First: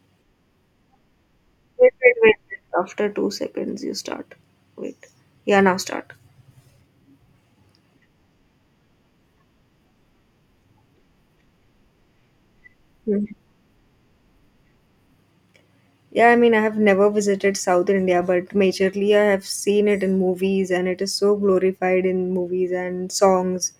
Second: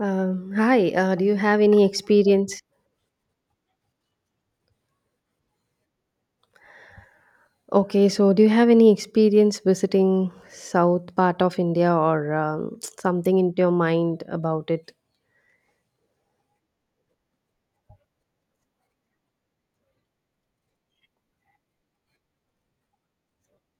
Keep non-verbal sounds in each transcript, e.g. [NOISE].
Hi, do you have any Wait, wait, wait. experience? After 2 seconds, you start. Wait. Yeah, now start. Okay, so do you have any experience visiting south part of India or Hmm. something into your mind about it? Yeah, I mean, I have never visited South India, but majorly I have seen it in movies, and it is so glorified in movies and songs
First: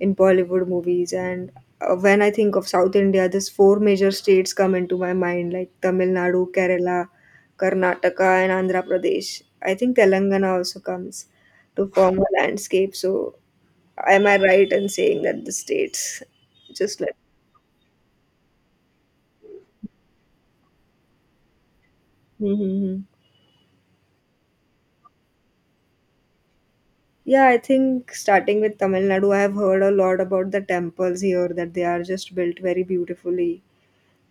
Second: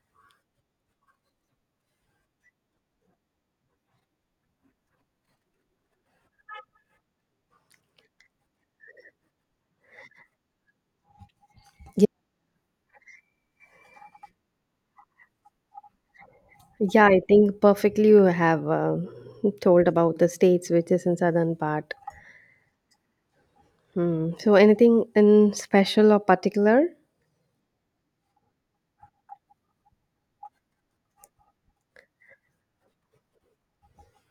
in Bollywood movies. And when I think of South India, these four major states come into my mind, like Tamil Nadu, Kerala, Karnataka, and Andhra Pradesh. I think Telangana also comes to Yeah, form a landscape. So, am I right in saying that the states, just yeah, like— I think perfectly you have told about the states which is in southern part. Mm-hmm. Hmm. So anything in special or particular? Yeah, I think starting with Tamil Nadu, I have heard a lot about the temples here, that they are just built very beautifully,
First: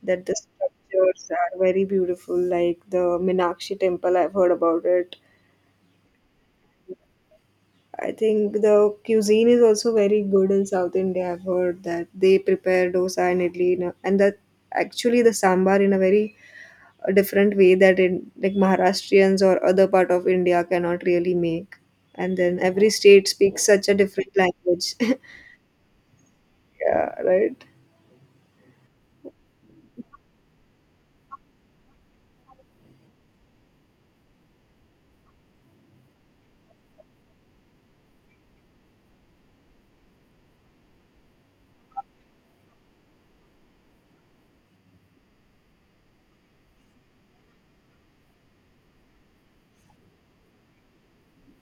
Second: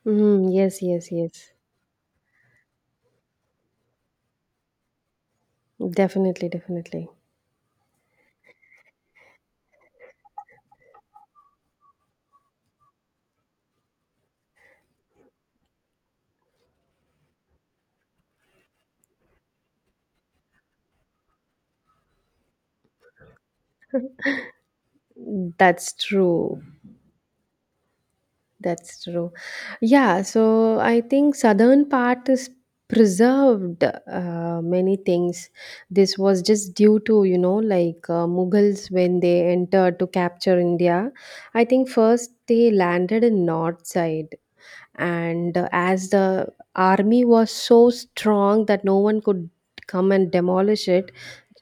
that the Mm, yes, yes, structures yes. are very beautiful, like the Minakshi temple, I've heard about it. Definitely, definitely. I think the cuisine is also very good in South India. I've heard that they prepare dosa and idli, and that actually the sambar in a very a different way that in, like, Maharashtrians or other part of India cannot really make. And then every state speaks such a different language. [LAUGHS] That's true. Yeah, right. That's true. Yeah, so I think southern part is preserved many things. This was just due to, you know, like Mughals when they entered to capture India. I think first they landed in north side and as the army was so strong that no one could come and demolish it,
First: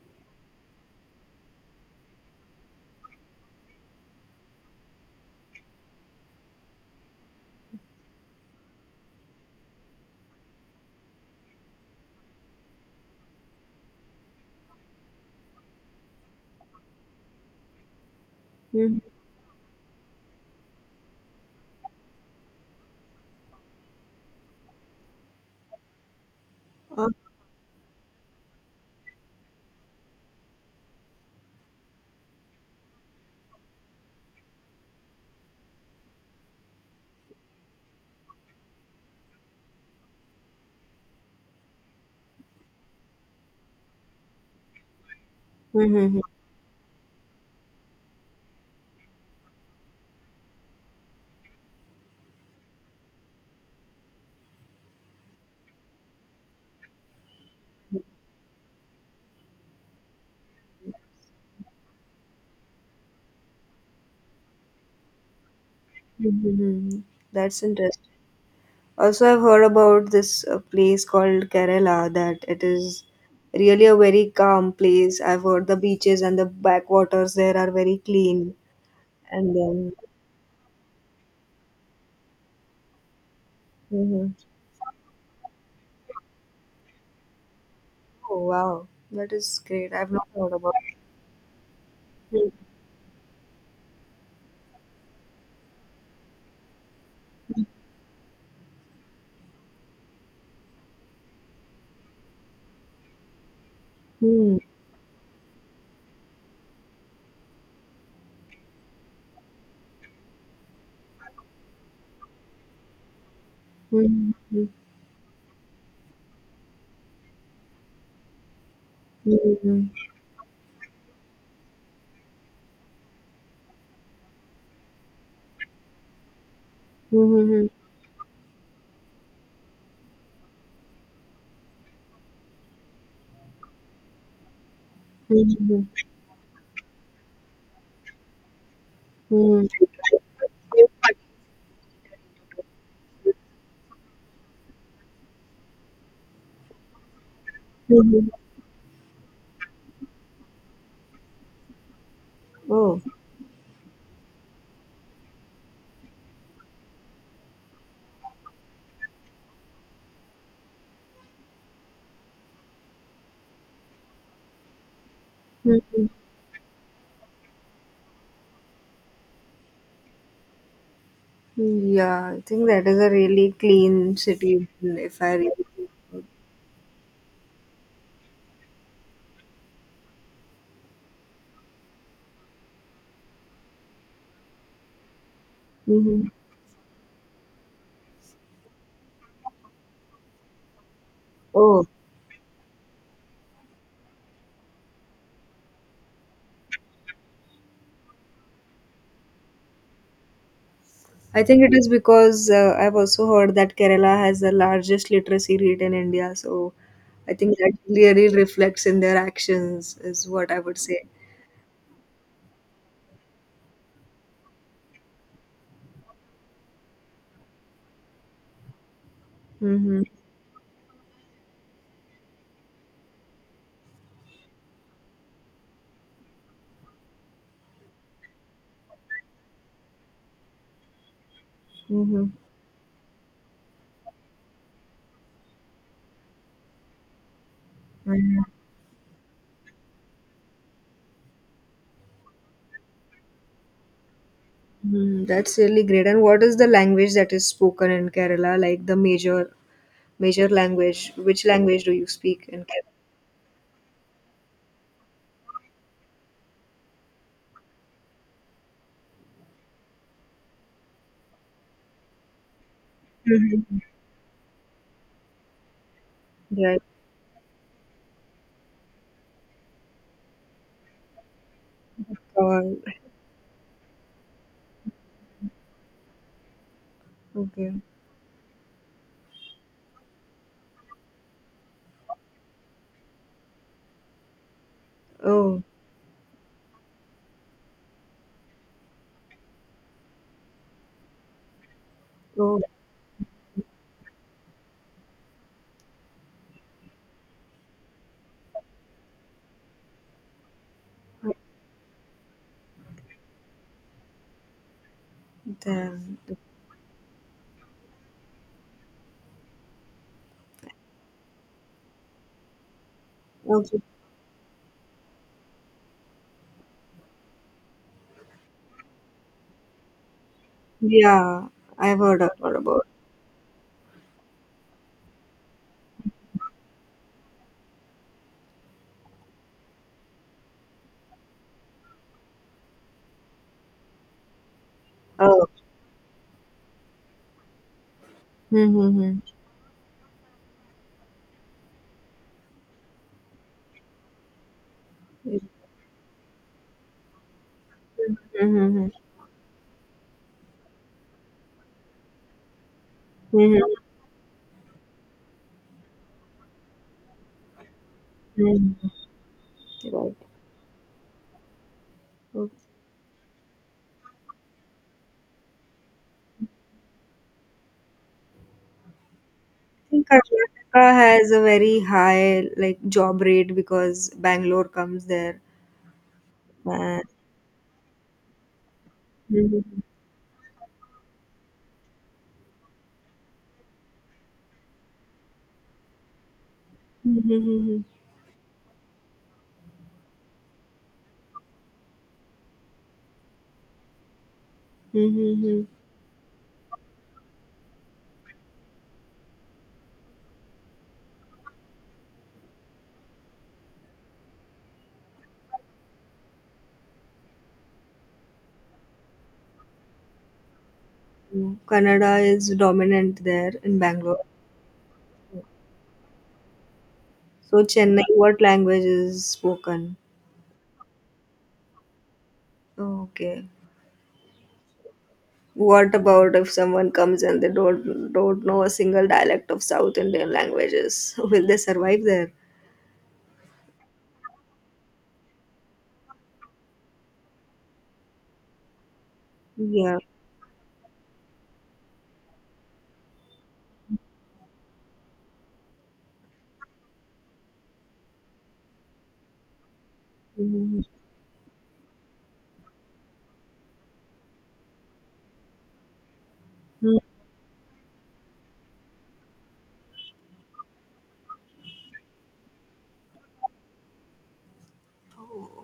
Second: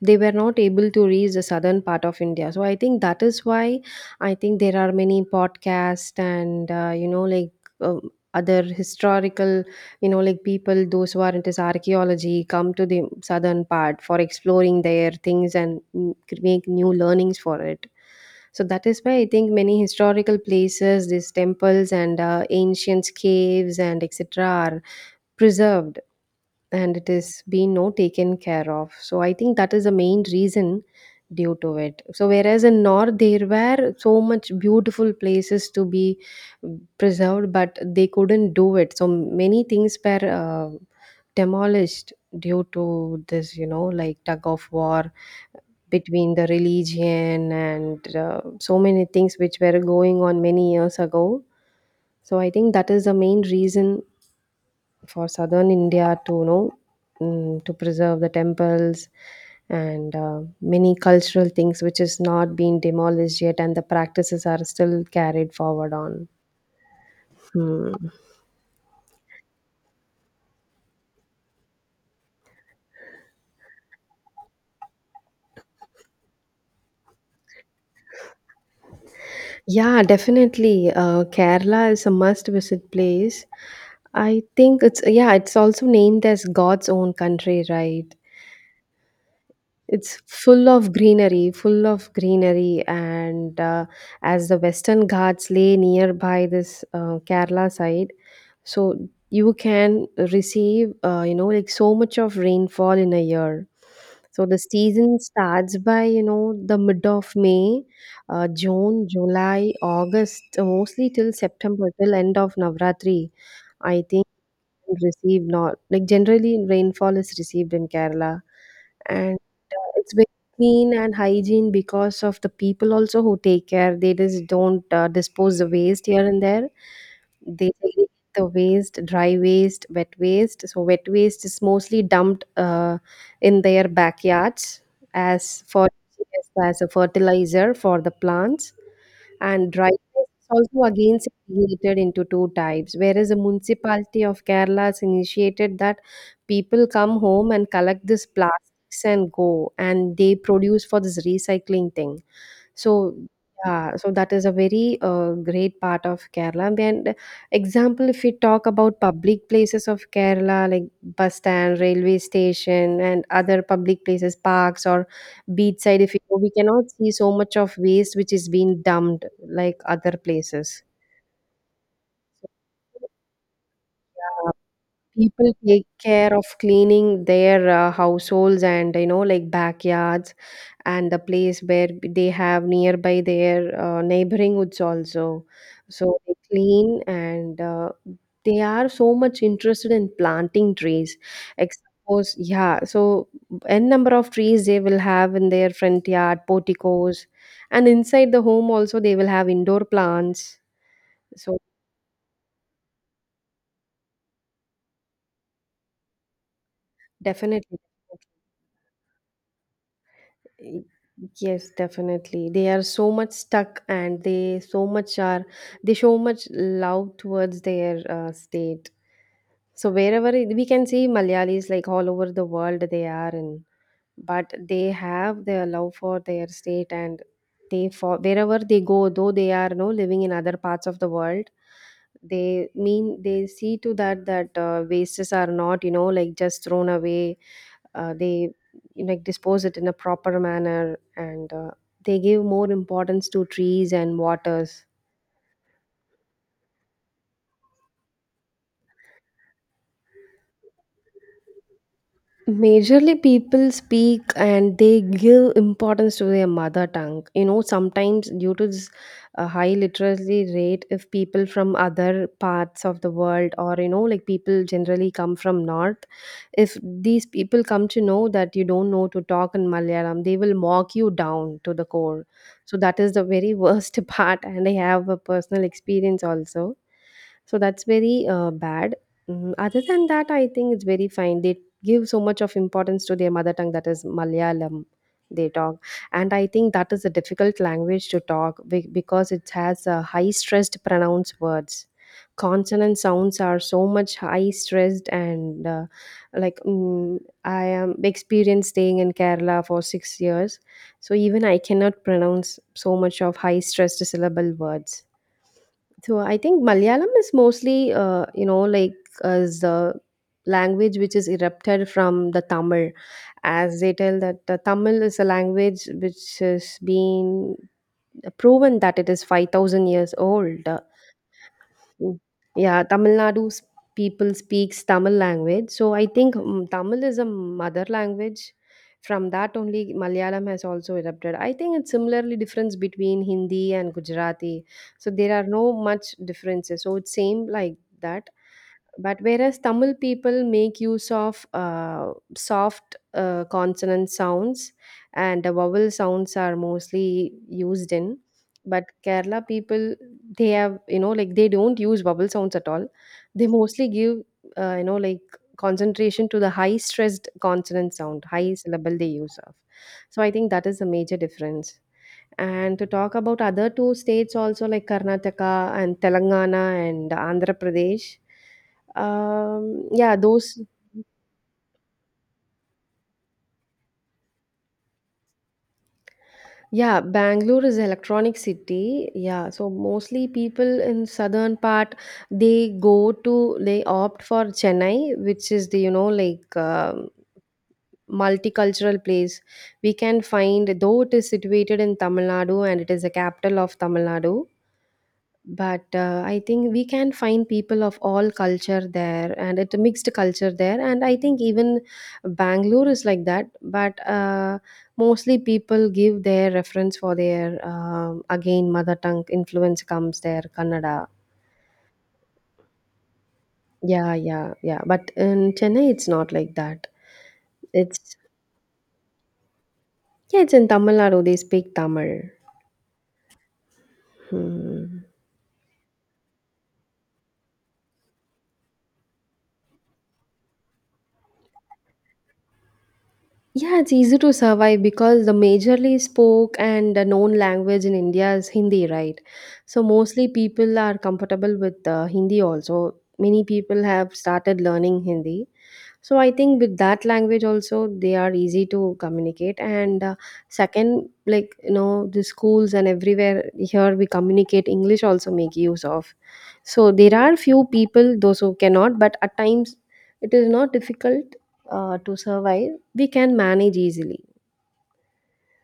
they were not able to reach the southern part of india, so I think that is why I think there are many podcasts and you know like uh, other historical, you know, like people those who are into archaeology come to the southern part for exploring their things and make new learnings for it. So that Mhm. is why I think many historical places, these temples and ancient caves and etc are preserved and Uh, it is being no taken care of, so I think that is the main reason due to it. So whereas in north there were so much beautiful places to be preserved, but they couldn't do it, so many things were demolished due to this, you know, like tug of war mhm, between the religion and so many things which were going on many years ago. So I think that is the main reason for southern India to, you know, to preserve the temples and many cultural things which is not been demolished yet, and the practices are still carried forward on. mhm, mhm. That's Hmm. interesting. Also, I've heard about this place called Kerala, that it is really a very calm place. I've heard the beaches and the backwaters there are very clean. And then— Yeah, definitely. Kerala is a must visit place. Mhm. I think it's, yeah, it's also named as God's own country, right? Oh, wow, that is great. I've It's not heard about full of it. greenery, and as the Western Ghats lay nearby this Kerala side, so you can receive, you know, like so much of rainfall in a year. So the Hmm. season starts by, you know, the mid of May, June, July, August, mostly till September, till end of Navratri, I think, Mhm, mhm, and receive not like generally rainfall is received in Kerala, and mhm, it's very clean and hygiene because of the people also who take care. They just don't dispose the waste here and there. mhm, They say the waste, dry waste, wet waste. So wet waste is mostly dumped in their backyards mhm, as mhm. for as a fertilizer for the plants, and dry waste is also again segregated into two types. Whereas the municipality of Kerala has initiated that people come home and collect these Mhm. plastics and go, and they produce for this recycling thing. Oh. So, yeah, so that is a very great part of Kerala. And example, if we talk about public places of Kerala, like bus stand, railway station, and other public places, parks or beachside, Mhm. if you go, we cannot see so much of waste which is being dumped like other places. Yeah, I think that is a really clean Yeah, city, if I people really take think about it. care of cleaning their households and, you know, like backyards and the place where they have nearby their neighboring woods also. So Mhm. they clean and they are so much interested in planting trees. Ex- Oh, Suppose, yeah, so n number of trees they will have in their front yard porticos, and inside the home also they will have indoor plants. I So think it is because I've also heard that Kerala has the largest literacy rate in India, so I think that definitely. really reflects in their actions, is what I would Y- say. Yes, definitely. They are so much stuck and they so much are, they show much love towards their state. So Mm-hmm. wherever we can see Malayalis like all over the world they are in, but they have their love for their state, and they for wherever they go, though they are no living in other parts of the world, Mm-hmm. they mean they see to that that wastes are not, you know, like just thrown away. They like dispose it in a proper manner, and they give more importance to trees and waters. Hmm, that's really great. And what is the language that is spoken in Kerala? Like the major language? Which language do you speak in Kerala? Majorly, people speak and they give importance to their mother tongue. You know, sometimes due to this high literacy rate, if people from other parts of the world or, Mhm. you know, like people generally come from North, if Right. these people come to know that you don't know to talk in Malayalam, they will mock you down to the core. So Oh, that is the very worst [LAUGHS] part. And I have a personal experience also, so okay. that's very bad. Mm, other than that, I think it's very fine. They give so much of importance to their mother tongue, that is malayalam, they Oh, talk, and I think that is a difficult language to talk because it has high stressed pronounced words, oh, consonant sounds are so much high stressed, and like I am experienced staying in kerala for 6 years, so even I cannot pronounce so much of high stressed syllable words. damn. So I think Malayalam is mostly, you know, like as the language which is erupted from the Tamil, as Okay. they tell that the Tamil is a language which has been proven that it is 5,000 years old. Yeah, I've Mm. heard a lot Yeah, about. Tamil Nadu's people speaks Tamil language. So I think, mm, Tamil is a mother language. From that only Malayalam has also erupted. I think it's similarly difference between Hindi and Gujarati. So there are Oh. no much differences. So it's same like that, but Mm-hmm. whereas tamil people make use of soft consonant sounds, and the vowel sounds are mostly used in, but Mm-hmm. kerala people, they have, you know, like they don't use vowel sounds at all. They Mm-hmm. mostly give you know, like concentration to the high stressed consonant sound, high Mm-hmm. syllable they use of. Right. So I think that is the major difference. Okay. And to talk about other two states also, like karnataka and telangana and andhra pradesh, I think yeah, those, Karnataka has a very high, like, job rate, because Bangalore comes there. yeah, And Bangalore is electronic city. Yeah, so mm-hmm. mostly people in southern part, they go to, they opt for Chennai, which is the, you know, like, um, Mhm, mhm, multicultural place. We can find, though it is situated in Tamil Nadu and it is the capital of Tamil Nadu, mhm, mhm, but I think we can find people of all culture there, and it's a mixed culture there. And I think even bangalore is like that, but mostly people give their reference for their, um, again mother tongue influence comes there, kannada. mhm. Kannada is dominant there in Yeah, Bangalore. yeah, yeah, but in chennai it's not like that. So, Chennai, It's, what language is spoken? yeah, it's in tamil nadu they speak tamil. Okay. Hmm. What about if someone comes and they don't know a single dialect of South Indian languages? [LAUGHS] Will they survive there? Yeah, it's easy to survive because the majorly spoke and the known language in India is Hindi, right? So Yeah. mostly people are comfortable with Hindi also. Many people have started learning Hindi. So I think with that language also they are easy to communicate. And Mhm. second, like, you know, the schools and everywhere here we communicate English also make use of. So Mm. there are few people those who cannot, but at times it is not difficult to survive. We can manage easily.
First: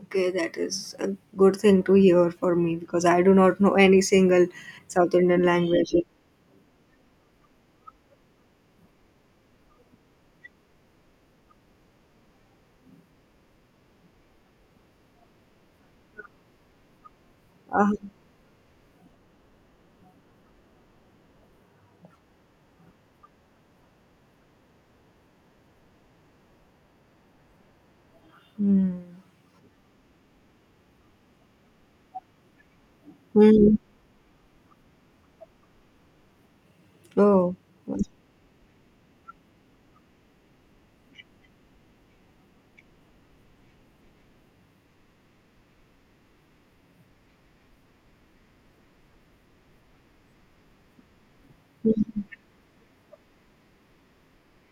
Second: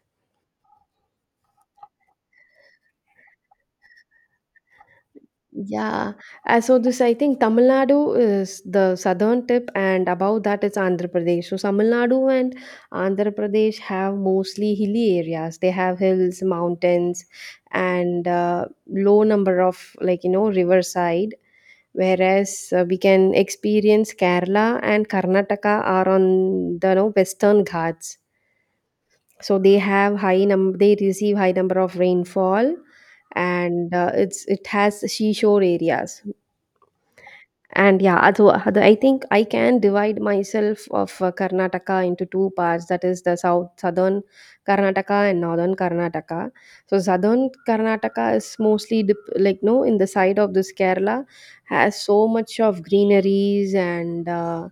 Okay, that is a good thing to hear for me, because I do not know any single South Indian language. Yeah, so this I think Tamil Nadu is the southern tip, and above that it's Andhra Pradesh. So Tamil Nadu and Andhra Pradesh have mostly hilly areas. They have hills, mountains, Ah, and low number of, like, you know, riverside. Whereas we can experience Kerala and Karnataka are on the, you know, western ghats. hmm. So they have high num they receive high number of rainfall, Hmm. and it's, it has seashore areas. Oh, And yeah, I think I can divide myself of Karnataka into two parts. That is the southern Karnataka and northern Karnataka. So southern Karnataka is mostly dip, like no in the side of this Kerala, has so much of greeneries and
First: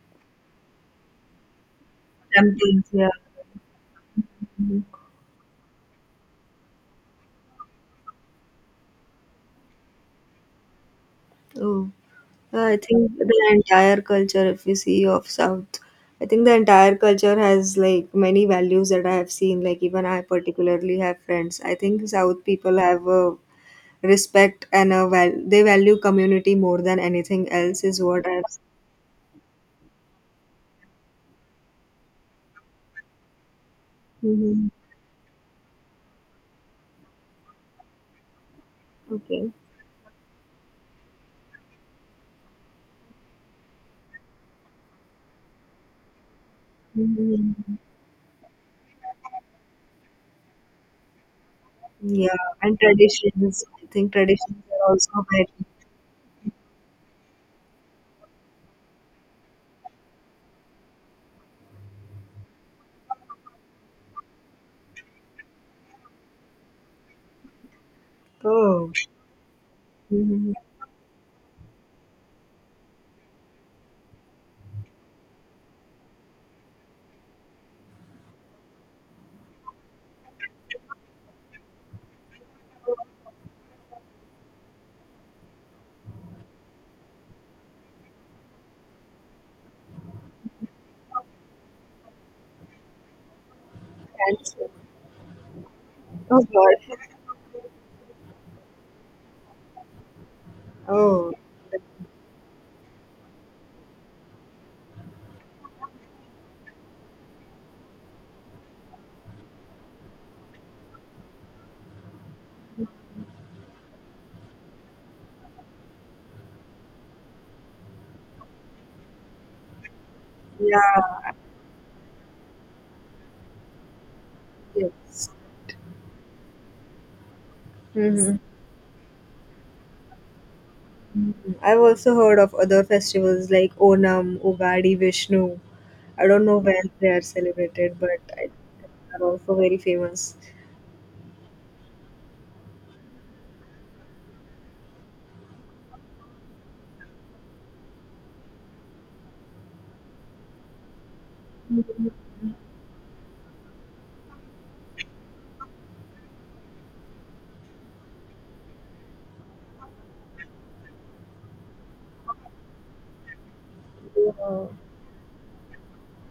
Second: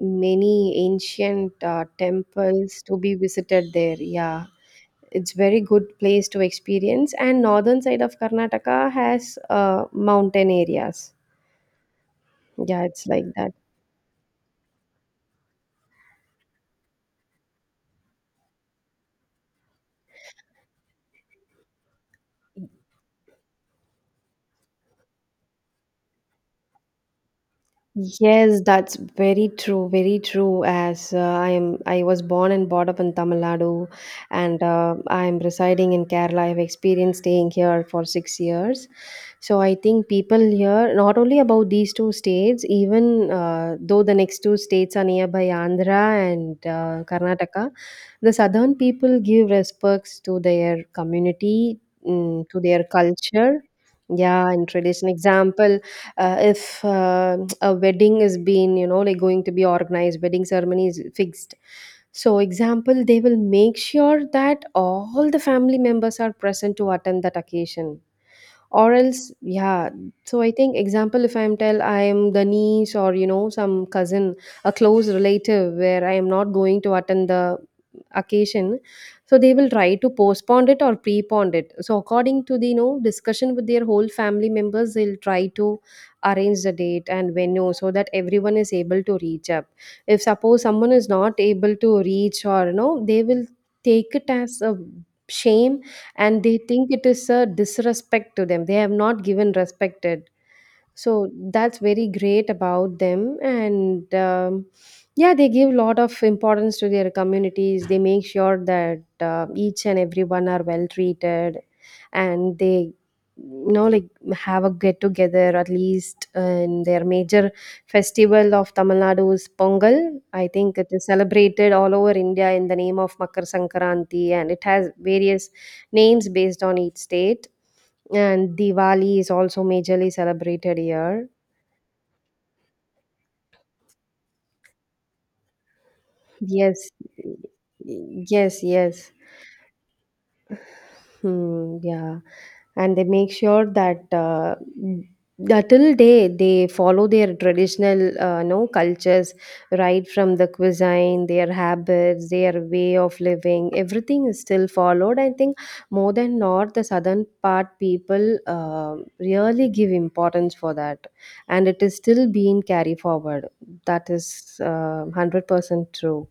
many ancient temples tempting. to Yeah. be visited there. Yeah. Mm-hmm. It's very good place to experience, and northern side of Karnataka has mountain areas. Oh, yeah, I Yeah, it's think like the that. entire culture, if you see, of South— I think the entire culture has, like, many values that I have seen. Like, even I particularly have friends. I think South people have a respect, and a val they value community more than anything else, is what I've— Yes, that's very true, very true. As I was born and brought up in Tamil Nadu, and Hmm. I am residing in Kerala. I've experienced staying here for 6 years, Okay. so I think people here, not only about these two states, even though the next two states are nearby, Andhra and Karnataka, Mhm. the southern people give respects to their community, Yeah, mm, to and their culture. traditions. I think Yeah, traditions and are tradition. also very— Example, if a wedding is being going to be organized, wedding ceremony is fixed, so example they will make sure that all the family members are present to attend that occasion, Oh. or else. Yeah, so I Hmm. think, example, if I'm tell I am the niece or some cousin, a close relative, where I am not going to attend the occasion. So they will try to postpone it or prepone it, so according to the discussion with their whole family members, they'll try to arrange the date and venue so that everyone is able to reach up. If suppose someone is not able to reach, or you know they will take it as a shame, Oh and they think God. it [LAUGHS] is a disrespect to them, they have not given respected. So Oh. that's very great about them. And yeah, they give a lot of importance to their communities. They make sure that each and everyone are well treated, and they, you know like have a get together at least. And their major festival of Tamil Nadu's Pongal, I think it is Yeah. celebrated all over India in the name of Makar Sankranti, and it has Yes. various names based on each state. Mhm. And Diwali is also majorly celebrated here. I've also heard of other festivals like Onam, Ugadi, Vishnu. I don't know where Yes, they are celebrated, but I think yes, yes. they are also very famous. Yeah, and they make sure that till day they follow their traditional, no cultures, right from the cuisine, their habits, their way of living. Everything is still followed. I think more than north, the southern part people really give importance for that, and it is still being carried forward. That is Yeah. 100% true.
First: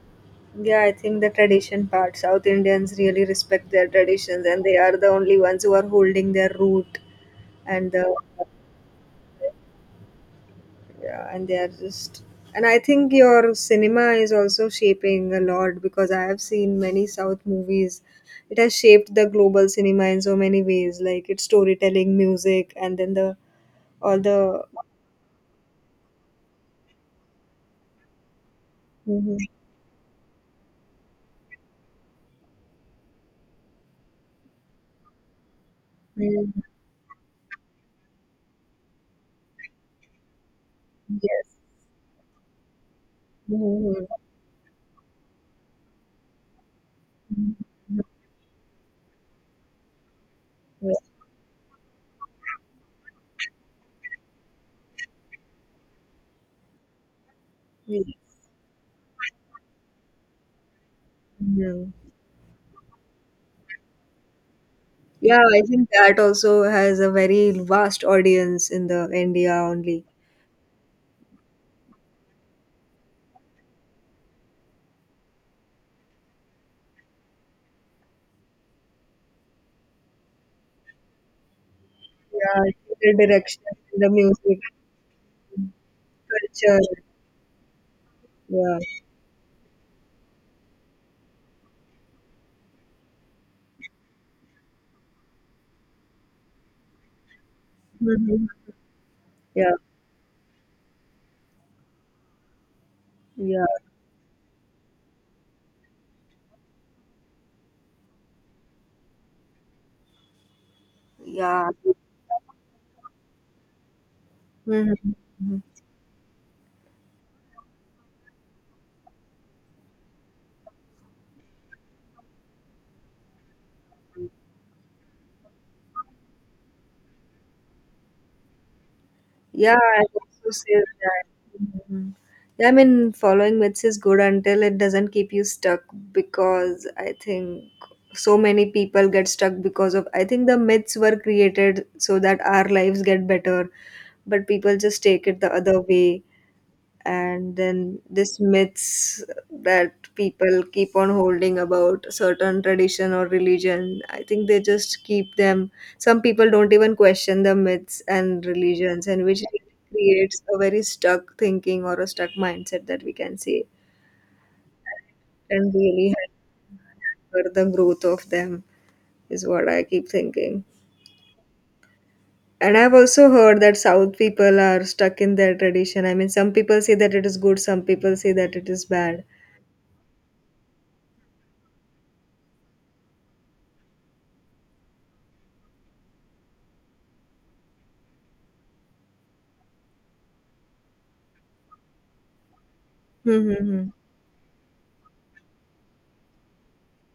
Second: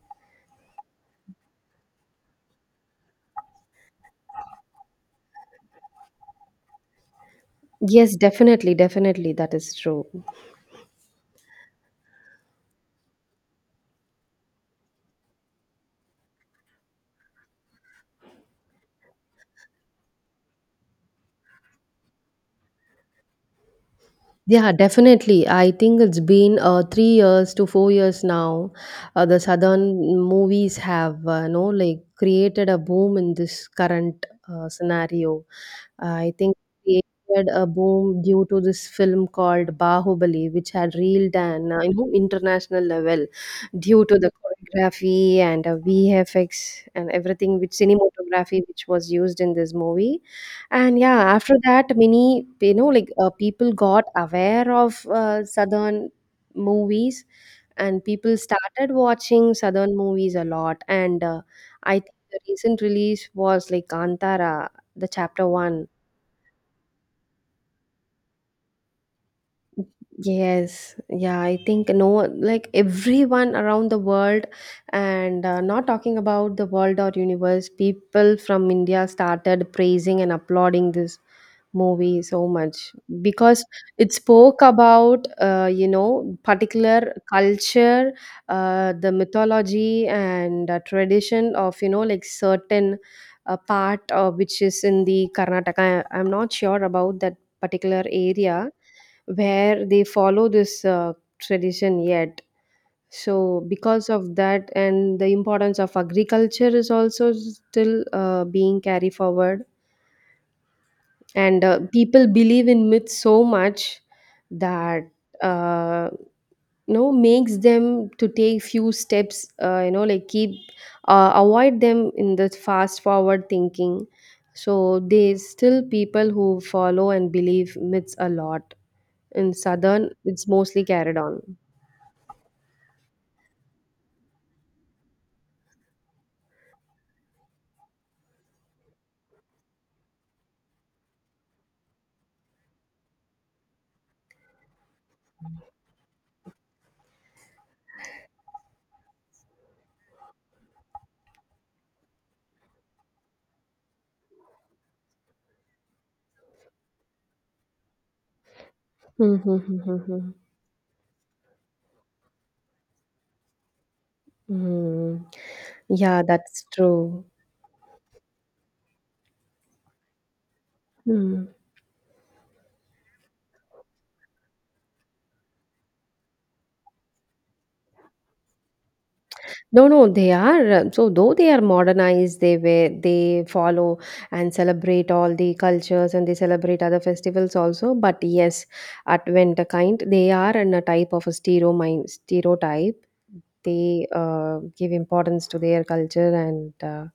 Yeah, I think the tradition part. South Indians really respect their traditions, and they are the only ones who are holding their root and the— Yes, definitely, definitely, that is true. yeah, and they are just— and I think your cinema is also shaping a lot, because I have seen many south movies. It has shaped the global cinema in so many ways, like its storytelling, music, and then the— all the— Yeah, definitely. I think it's been 3 years to 4 years now. Mhm. The southern movies have created a boom in this current scenario. I think Mhm. created a boom due to this film called Bahubali, which had reeled Yes. an international level due Mhm. to the choreography and VFX and everything, which Mhm. cinematography which was used in this movie. Yes. And yeah, after that, many people got aware of southern movies, and people started watching southern movies a lot. And Mhm. I think the recent release was like Kantara, the Yeah, chapter I one. think that also has a very vast audience in the India only. Yes, yeah, I think no, like everyone around the world, and not talking about the world or universe, people from India started praising and applauding this movie so Yeah, much, the direction, because the it music, spoke about culture. particular culture, the mythology, and tradition of, certain part, which is in the Karnataka. I'm not sure about that particular Yeah. area Yeah, where they follow this tradition yet. So yeah. because of that, and the importance of agriculture is also still being carried forward. And Yeah. People believe in myths so much, Mhm, that mhm. uh, makes them to take few steps, keep avoid them in the fast forward thinking. So they still people who follow and believe myths a lot, in Yeah, I southern it's also say mostly carried on. that. Mhm. Yeah, I mean, following myths is good until it doesn't keep you stuck, because I think so many people get stuck because of— I think the myths were created so that our lives get better, but people just take it the other way. And then this myths that people keep on holding about certain tradition or religion, I think they just keep them. Some people don't even question the myths and religions, and Hmm, which hmm, hmm, hmm, hmm. creates a very stuck thinking or a stuck mindset, that we can see, Hmm. and really Yeah, that's true. hinder the growth of them, is what I keep thinking. Hmm. And I've also heard that South people are stuck in their tradition. I mean, some people say that it is good, some people say that it is bad. No, no, they are. So though they are modernized, they follow and celebrate all the cultures, and they celebrate other festivals also. But yes, Advent kind, they are in a type of a stereo mind, stereotype. Hmm, hmm, hmm. They give importance to their culture and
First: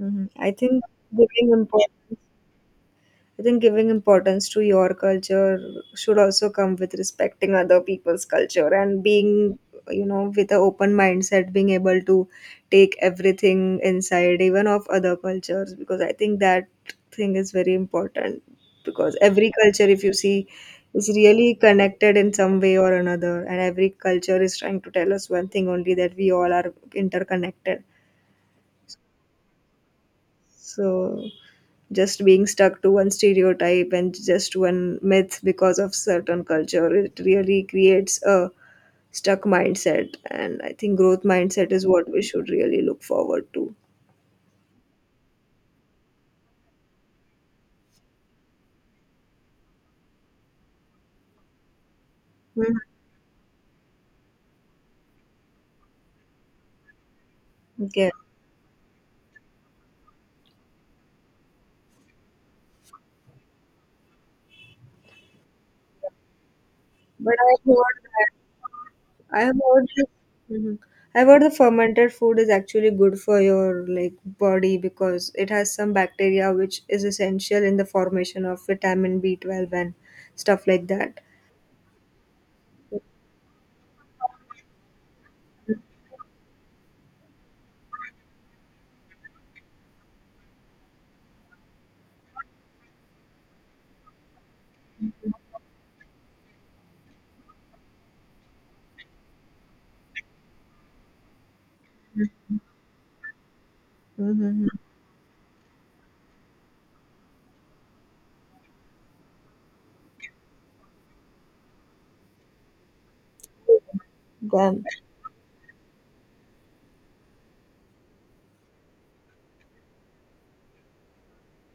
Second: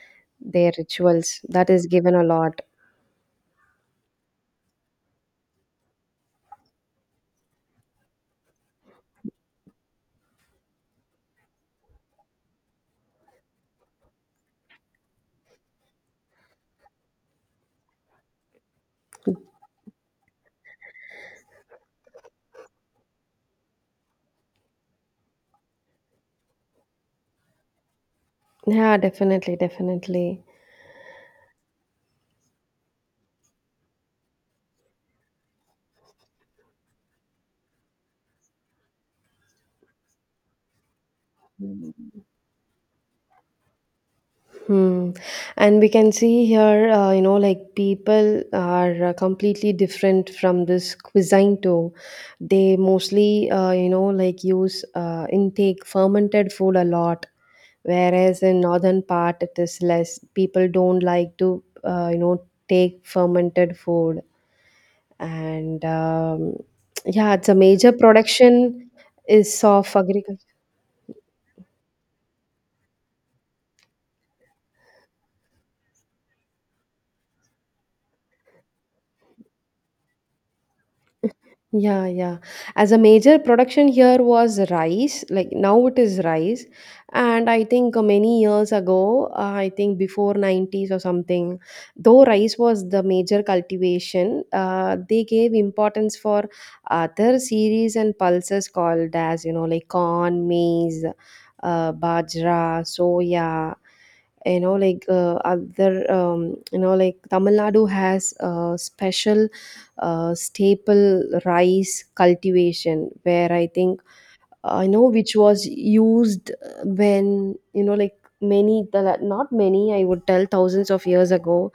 Mhm. I their think rituals. giving That is given importance— a lot. I think giving importance to your culture should also come with respecting other people's culture, and being, you know, with an open mindset, being able to take everything inside, even of other cultures, because I think that thing is very important. Because every culture, if you see, is really connected in some way or another, and every culture is trying to tell us one thing only, that we all are interconnected. Yeah, definitely, definitely. So, just being stuck to one stereotype and just one myth because of certain culture, it really creates a stuck mindset, and I think growth mindset is what we should really look forward to. Hmm. And we can see here, people are completely different from this cuisine too. They Mhm. mostly, use intake fermented food a lot, Okay, whereas in northern part it is less. People don't like to, take fermented food. And yeah, but it's a major production I've is heard of that- agriculture. Mhm. I've heard the fermented food is actually good for your, like, body, because it has some bacteria which is essential in the formation of vitamin B12 and stuff like that. Yeah, yeah. As a major production here was rice, like now it is rice. And I think many years ago, I think before 90s or something, though rice was the major cultivation, they gave importance for other series and pulses called as, corn, maize, bajra, soya, you Mm-hmm. know, like other, you know, like Tamil Nadu has a special staple rice cultivation, where I think I know which was used when you know like not many I would tell thousands of years ago,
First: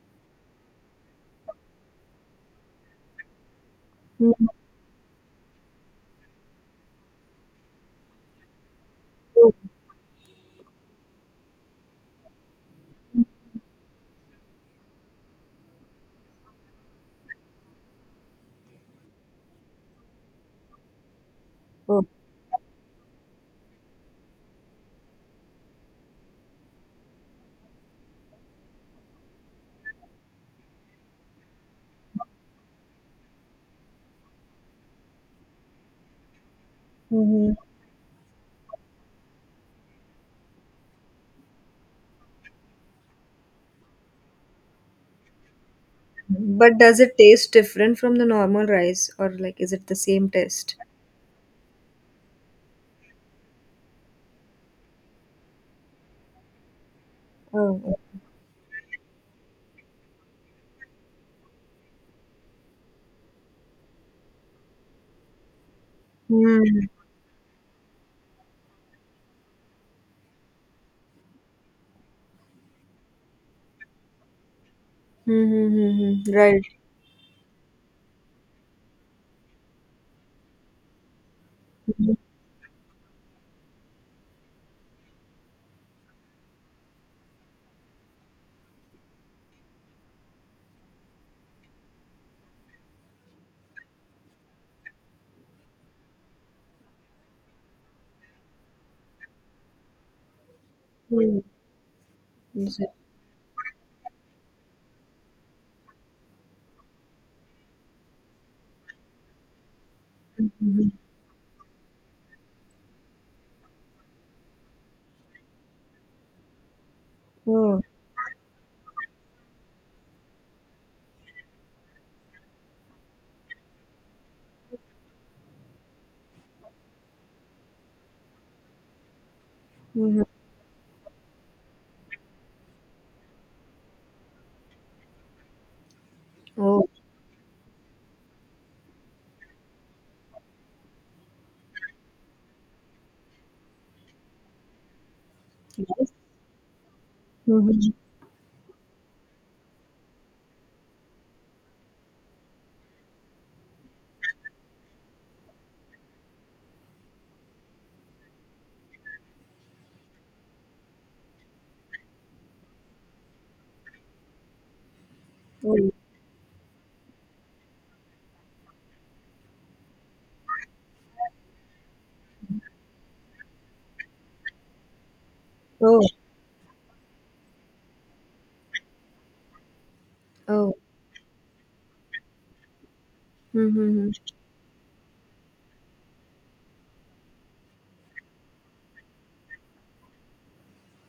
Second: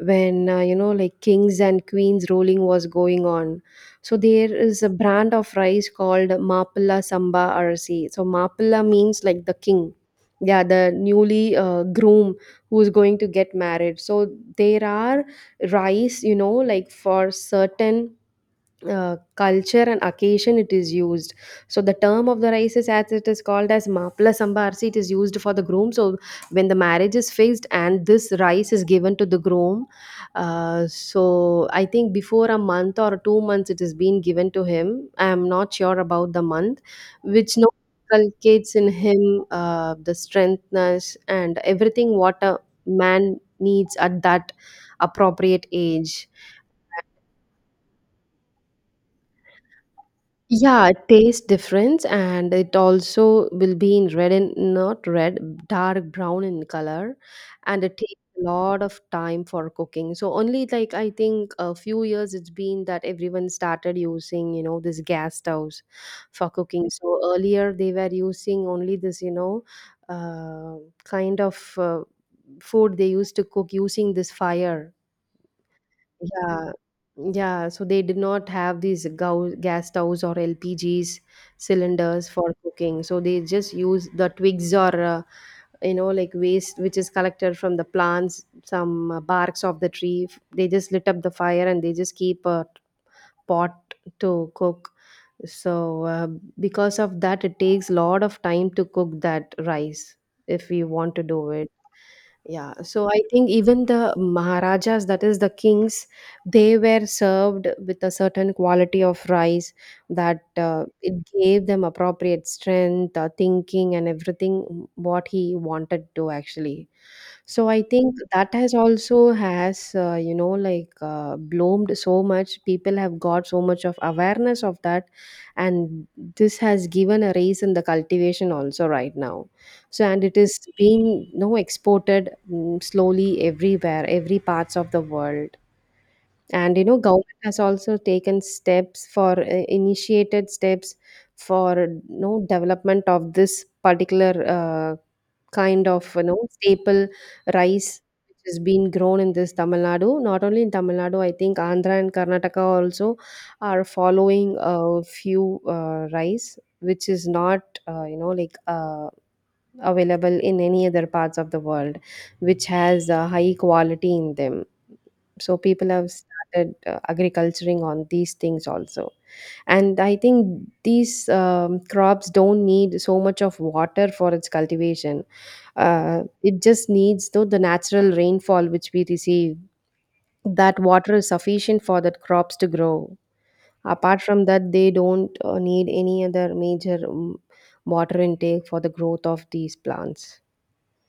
when kings and queens ruling was going on. So Then— there is a brand of rice called mapala samba arsi. So mapala means like the king, yeah, the newly groom who is going to get married. So there are rice, for certain culture and occasion it is used. So the Oh, term of the rice is, as it is called as mapla sambarsi, it is used for the groom. So when the marriage is fixed and this rice is given to the groom, so I think before a month or 2 months it is being given to him. I am not sure about the month, mhm. which no, inculcates in him the strengthness and everything what a man needs at that appropriate age. But does it taste different from the normal rice, or, like, is it the same taste? Yeah, taste difference, and it also will be in red, and not red, dark brown in color, Oh, and it oh. takes a lot of time for cooking. So only like I think a few years it's been that everyone started using this gas stoves for Hmm. cooking. So earlier they were using only this, uh, kind of food, they used to cook using this fire. Mm-hmm. Right. Yeah, yeah. So they did not have these gas stoves or LPGs cylinders for cooking. So they just use the twigs, or waste which is collected from the plants, some barks of the tree. They just lit up the fire, and they just keep a pot to cook. So because of that, it takes a lot of time to cook that rice, if we want to Mhm. do it. Yeah, Is so I think even the Maharajas, that is the kings, they were served with a certain quality of rice, that Mhm. it gave them appropriate strength, thinking, and everything, what he wanted to actually. So I Oh, think that has also has bloomed so much. People have got so much of awareness of that, and this has given a raise in the cultivation also right now. So, and mhm. it is being exported, slowly, everywhere, every parts of the world. And Oh, government has also taken steps for initiated steps for development of this particular kind yes. of, staple Mhm. rice, which has been grown in this Tamil Nadu. Not only in Tamil Nadu, I think Andhra and Karnataka also are following a few rice which is not uh, you know like Uh, available in any other parts of the world, which has a high quality in them. So people Oh, have started agriculturing on these things also. And I think these crops don't need so much of water for its cultivation. oh, It just needs though the natural rainfall which we receive. oh. That water is sufficient for that crops to grow. Mm-hmm. Apart from that, they don't need any other major water intake for the growth of these plants.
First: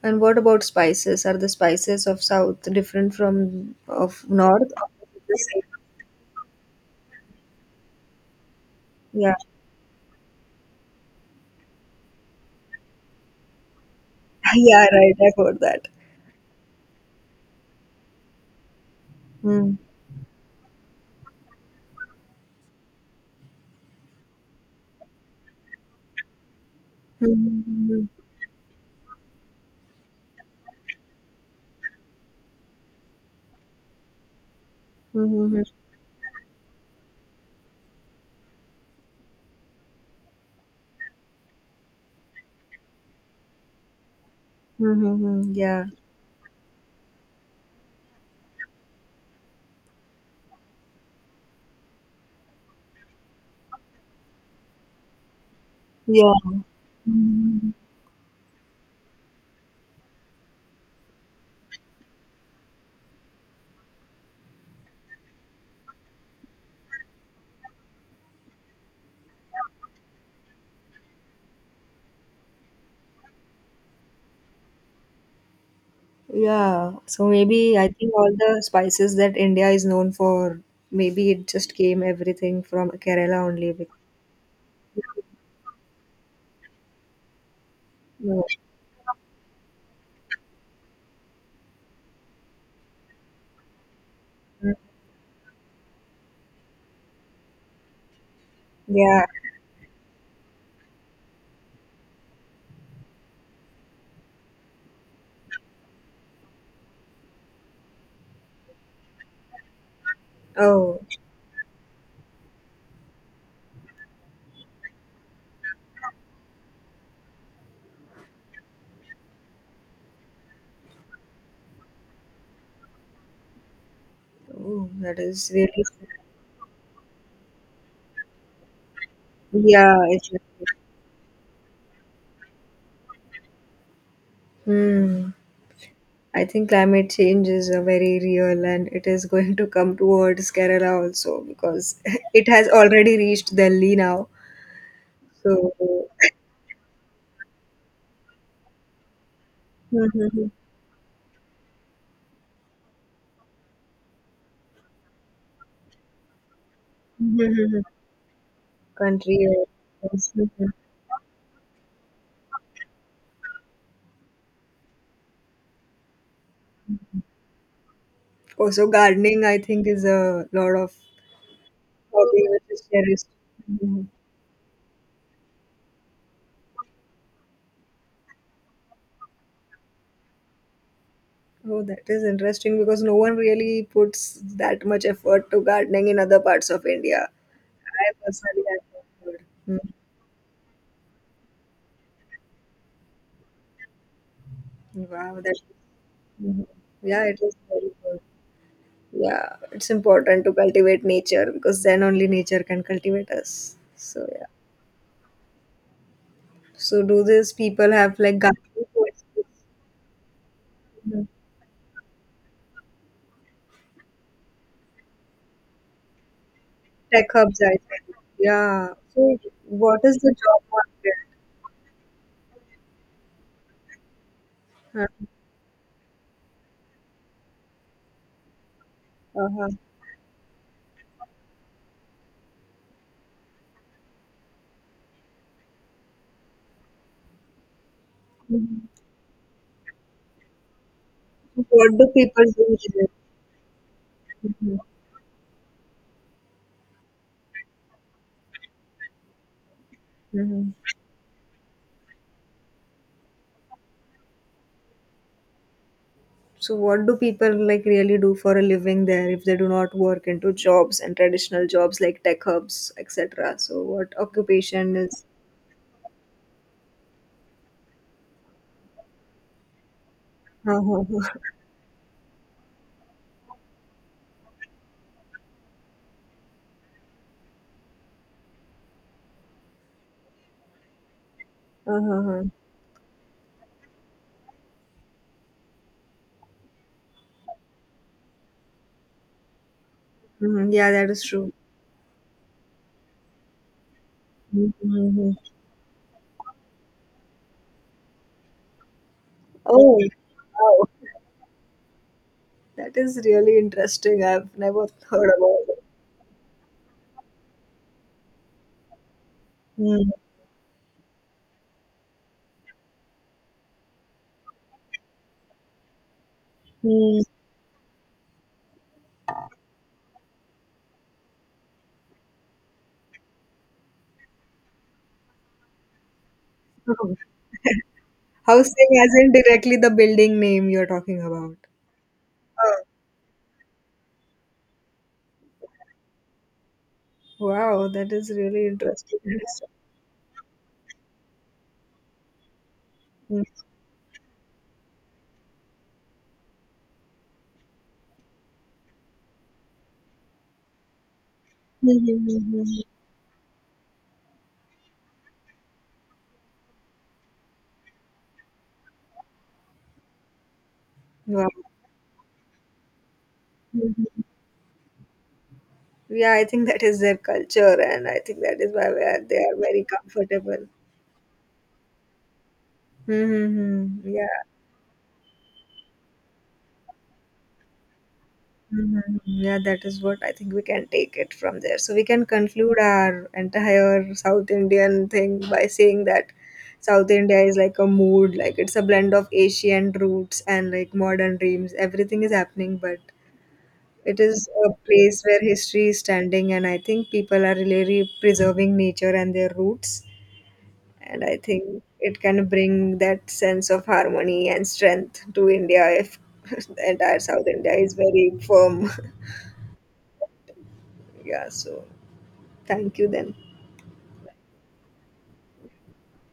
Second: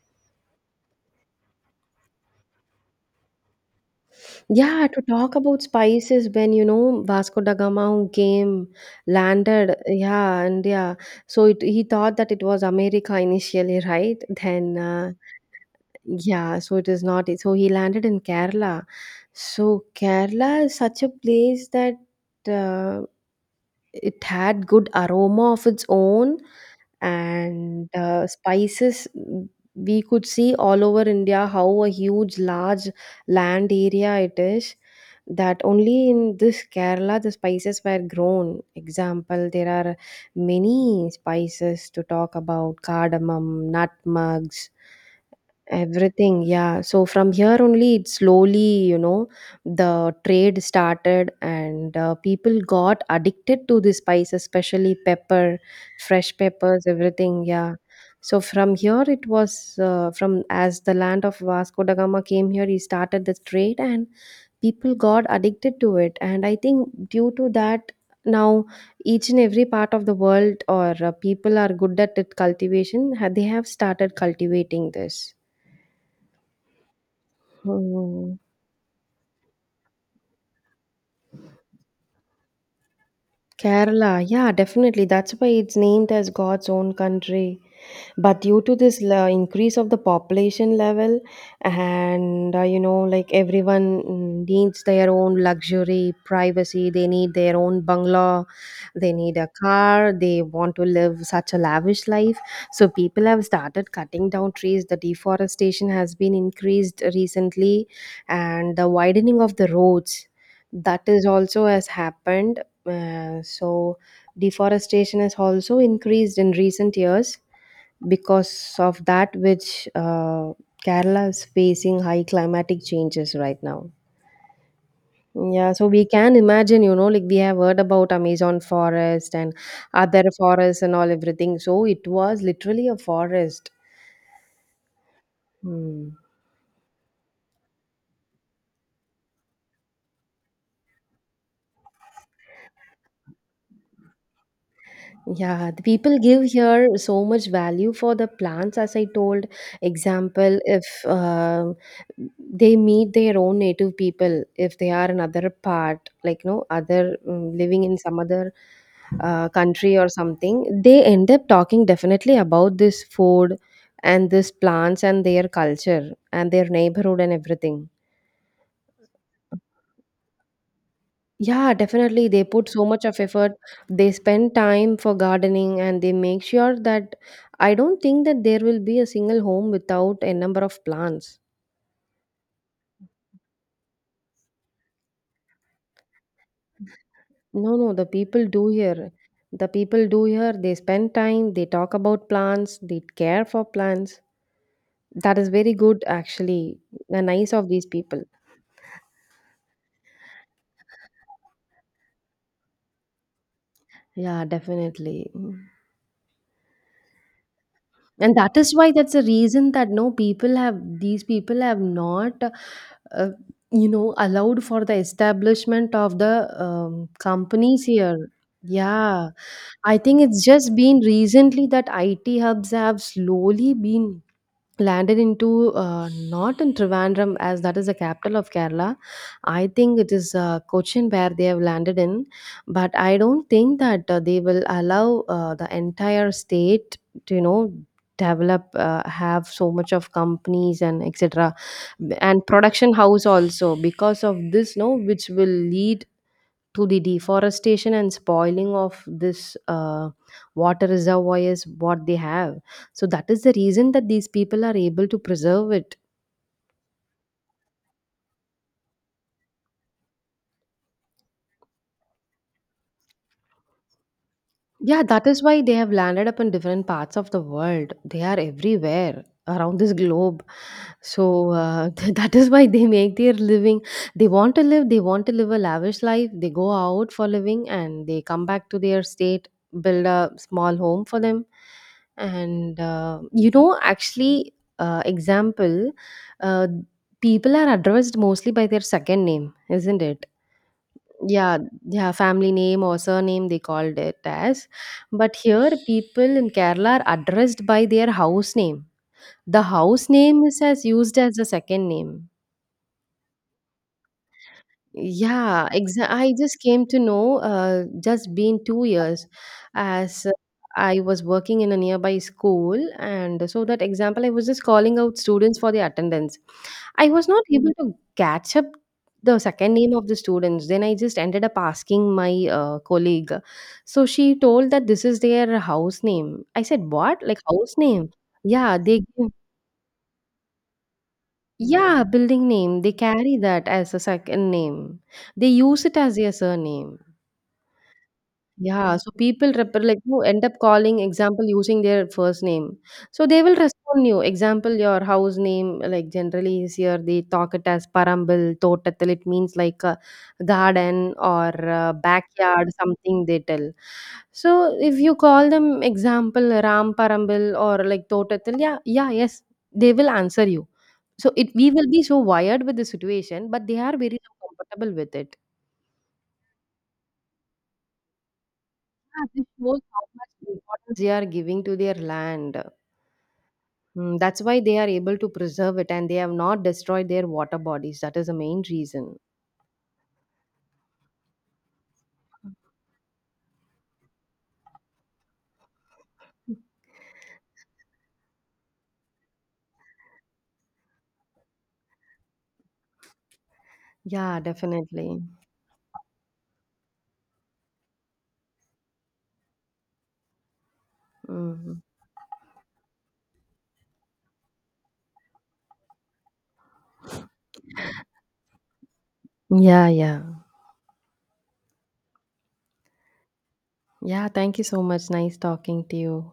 And what about spices? Are the spices of South different from of North? Yeah, Or to is it talk the about same? spices, when Vasco da Gama came, Yeah, landed, yeah, and yeah, so it, he thought that it was America initially, right? [LAUGHS] Then, yeah, right. I've heard that. yeah, so it is not. So he landed in Kerala. Mm. So Kerala is such a place that uh, it had good aroma of its own, and Mm-hmm. Spices, we could see all over India how a huge large land area it is, that Mm-hmm. only in this Kerala the spices were grown. Example, there are many spices to talk about: cardamom, nutmegs. Mm-hmm. Mm-hmm. Yeah. Everything, yeah. So from here only, it slowly, the trade started, and people got addicted to the spice, especially pepper, Yeah. fresh peppers, everything, yeah. So from here, it was from as the land of Vasco da Gama came here, he started the trade, and people got addicted to it. And I think due to that, now each and every part of the world, or people are good at it cultivation, they have started cultivating this. Yeah, so maybe I think all 嗯，the spices that India is known for, maybe it just came everything from Kerala only. Because, Kerala, yeah, definitely. That's why it's named as God's own country. But no. due to this increase of the population level, and everyone, needs their own luxury, privacy, they need their own bungalow, they Yeah. need a car, they want to live such a lavish life. So people have started cutting down trees. The deforestation has been increased recently, and the widening of the roads, Oh, that is also has happened, so deforestation has also increased in recent years, because of that, which Kerala is facing high climatic changes right now. oh, that is Yeah, really— so we can imagine, we have heard about Amazon forest and Yeah, other it's, like— forests and all everything, so it was literally a forest. Hmm. Hmm. I think climate change is a very real, and it is going to come towards Kerala also, because [LAUGHS] it has already reached Delhi now. Yeah, So, the people give here so much value for the plants, as I told. Example, [LAUGHS] if they meet their own native people, if they are another part, like no other living in some other country. Country or uh, something, they end up talking definitely about this food and this plants and their culture and their neighborhood and everything. Also, gardening, I think, is a lot of Yeah, definitely. hobby They which put is so much of cherished. effort. Mhm. They spend time for gardening and they make sure that I don't think that there will be a single home without a number of plants. Oh, that is interesting, because no one really puts that much effort to gardening in other parts of India. No, no, the I people personally do have not here. heard. The Mm. people do here. They spend time, they talk about plants, they care for plants. That Wow, is that. very good, Mhm. actually. The Yeah, it nice is of these very good. people. Yeah, it's important to cultivate nature, because then only nature can cultivate us. So, Yeah, yeah. definitely. So, do these people have, And like, that is gardening why that's the courses? reason that no people have these people have not, uh, allowed for the establishment of the Tech hubs, I companies here. think. Yeah. Yeah, So, I what is think the it's job just been market? recently that IT hubs have slowly been Huh. landed into not in Trivandrum as that is the capital of Kerala. I Uh-huh. think it is Cochin where they have landed in, but I don't think that they will allow the entire state to you know develop Mhm. Have so much of companies and etc What do people and do production there? house also because of this Mhm. no which will lead to the deforestation and spoiling of this Mhm. water reservoirs what they have, so that is the reason that these people are able to preserve it. So, what do people, like, really do for a living there, if they do not work into jobs and traditional jobs like tech hubs, etc.? So, what occupation Yeah, is? that is why they have landed up in different parts of the world. They are everywhere around this globe. Uh-huh. So [LAUGHS] that is why they make their living. They want to live, they want to live a lavish life. They go out for living and they come back to their state, build a small home for them. Uh-huh. And you know, actually, Example, uh, people are addressed mostly by their second name, isn't it? Mhm. Yeah, that is true. Yeah, yeah, family name or surname they called it as, Mm-hmm. but here people in Kerala are addressed by their house name. The Oh, house name is wow. as used as the second name. That is really interesting. I've never heard about Yeah, it. I just came to know, just been 2 years. As I was working in a nearby school. And so, that example, I was just calling out students for the attendance. I Mm-hmm. was not able to catch up the second name of the students. Then I just ended up asking my colleague. So, she told that this is their house name. I said, what? Like, house name? Yeah, Housing they. isn't directly the building name you're talking about? Yeah, building Oh. name. They carry that as a second name. They use it as their surname. Wow, that is really Yeah, so interesting. people rep like you end up calling, example, using their first name. So they Mm. will respond you. Example, your house name, like generally is here, they talk it as parambil, totatil. It means like a garden or a backyard, something they tell. So if you call them, example, Ram Parambil or like totatil, yeah, yeah, yes, they will answer you. So Wow. it we will be so wired with the situation, but they are very so comfortable with it. Yeah, I think that is their culture, and I think that is why Yeah, they this are shows very how much comfortable. importance they are giving to their land. Mm-hmm. Mm, that's Yeah. why they are able to preserve it and they have not destroyed their water bodies. That is the main reason. Mhm. Yeah, that is what I think we can take it from there. So, we can conclude our entire South Indian thing by saying that South India is like a mood, like it's a blend of Asian roots and, like, modern dreams. Everything is happening, but it Yeah, is a definitely. place where history is standing, and I think people are really preserving nature and their roots. And I Mhm. think it can bring that sense of harmony and strength to India if [LAUGHS] the entire South India is very firm. Yeah, yeah. Yeah, so, thank you then. Yeah, thank you so much. Nice talking to you.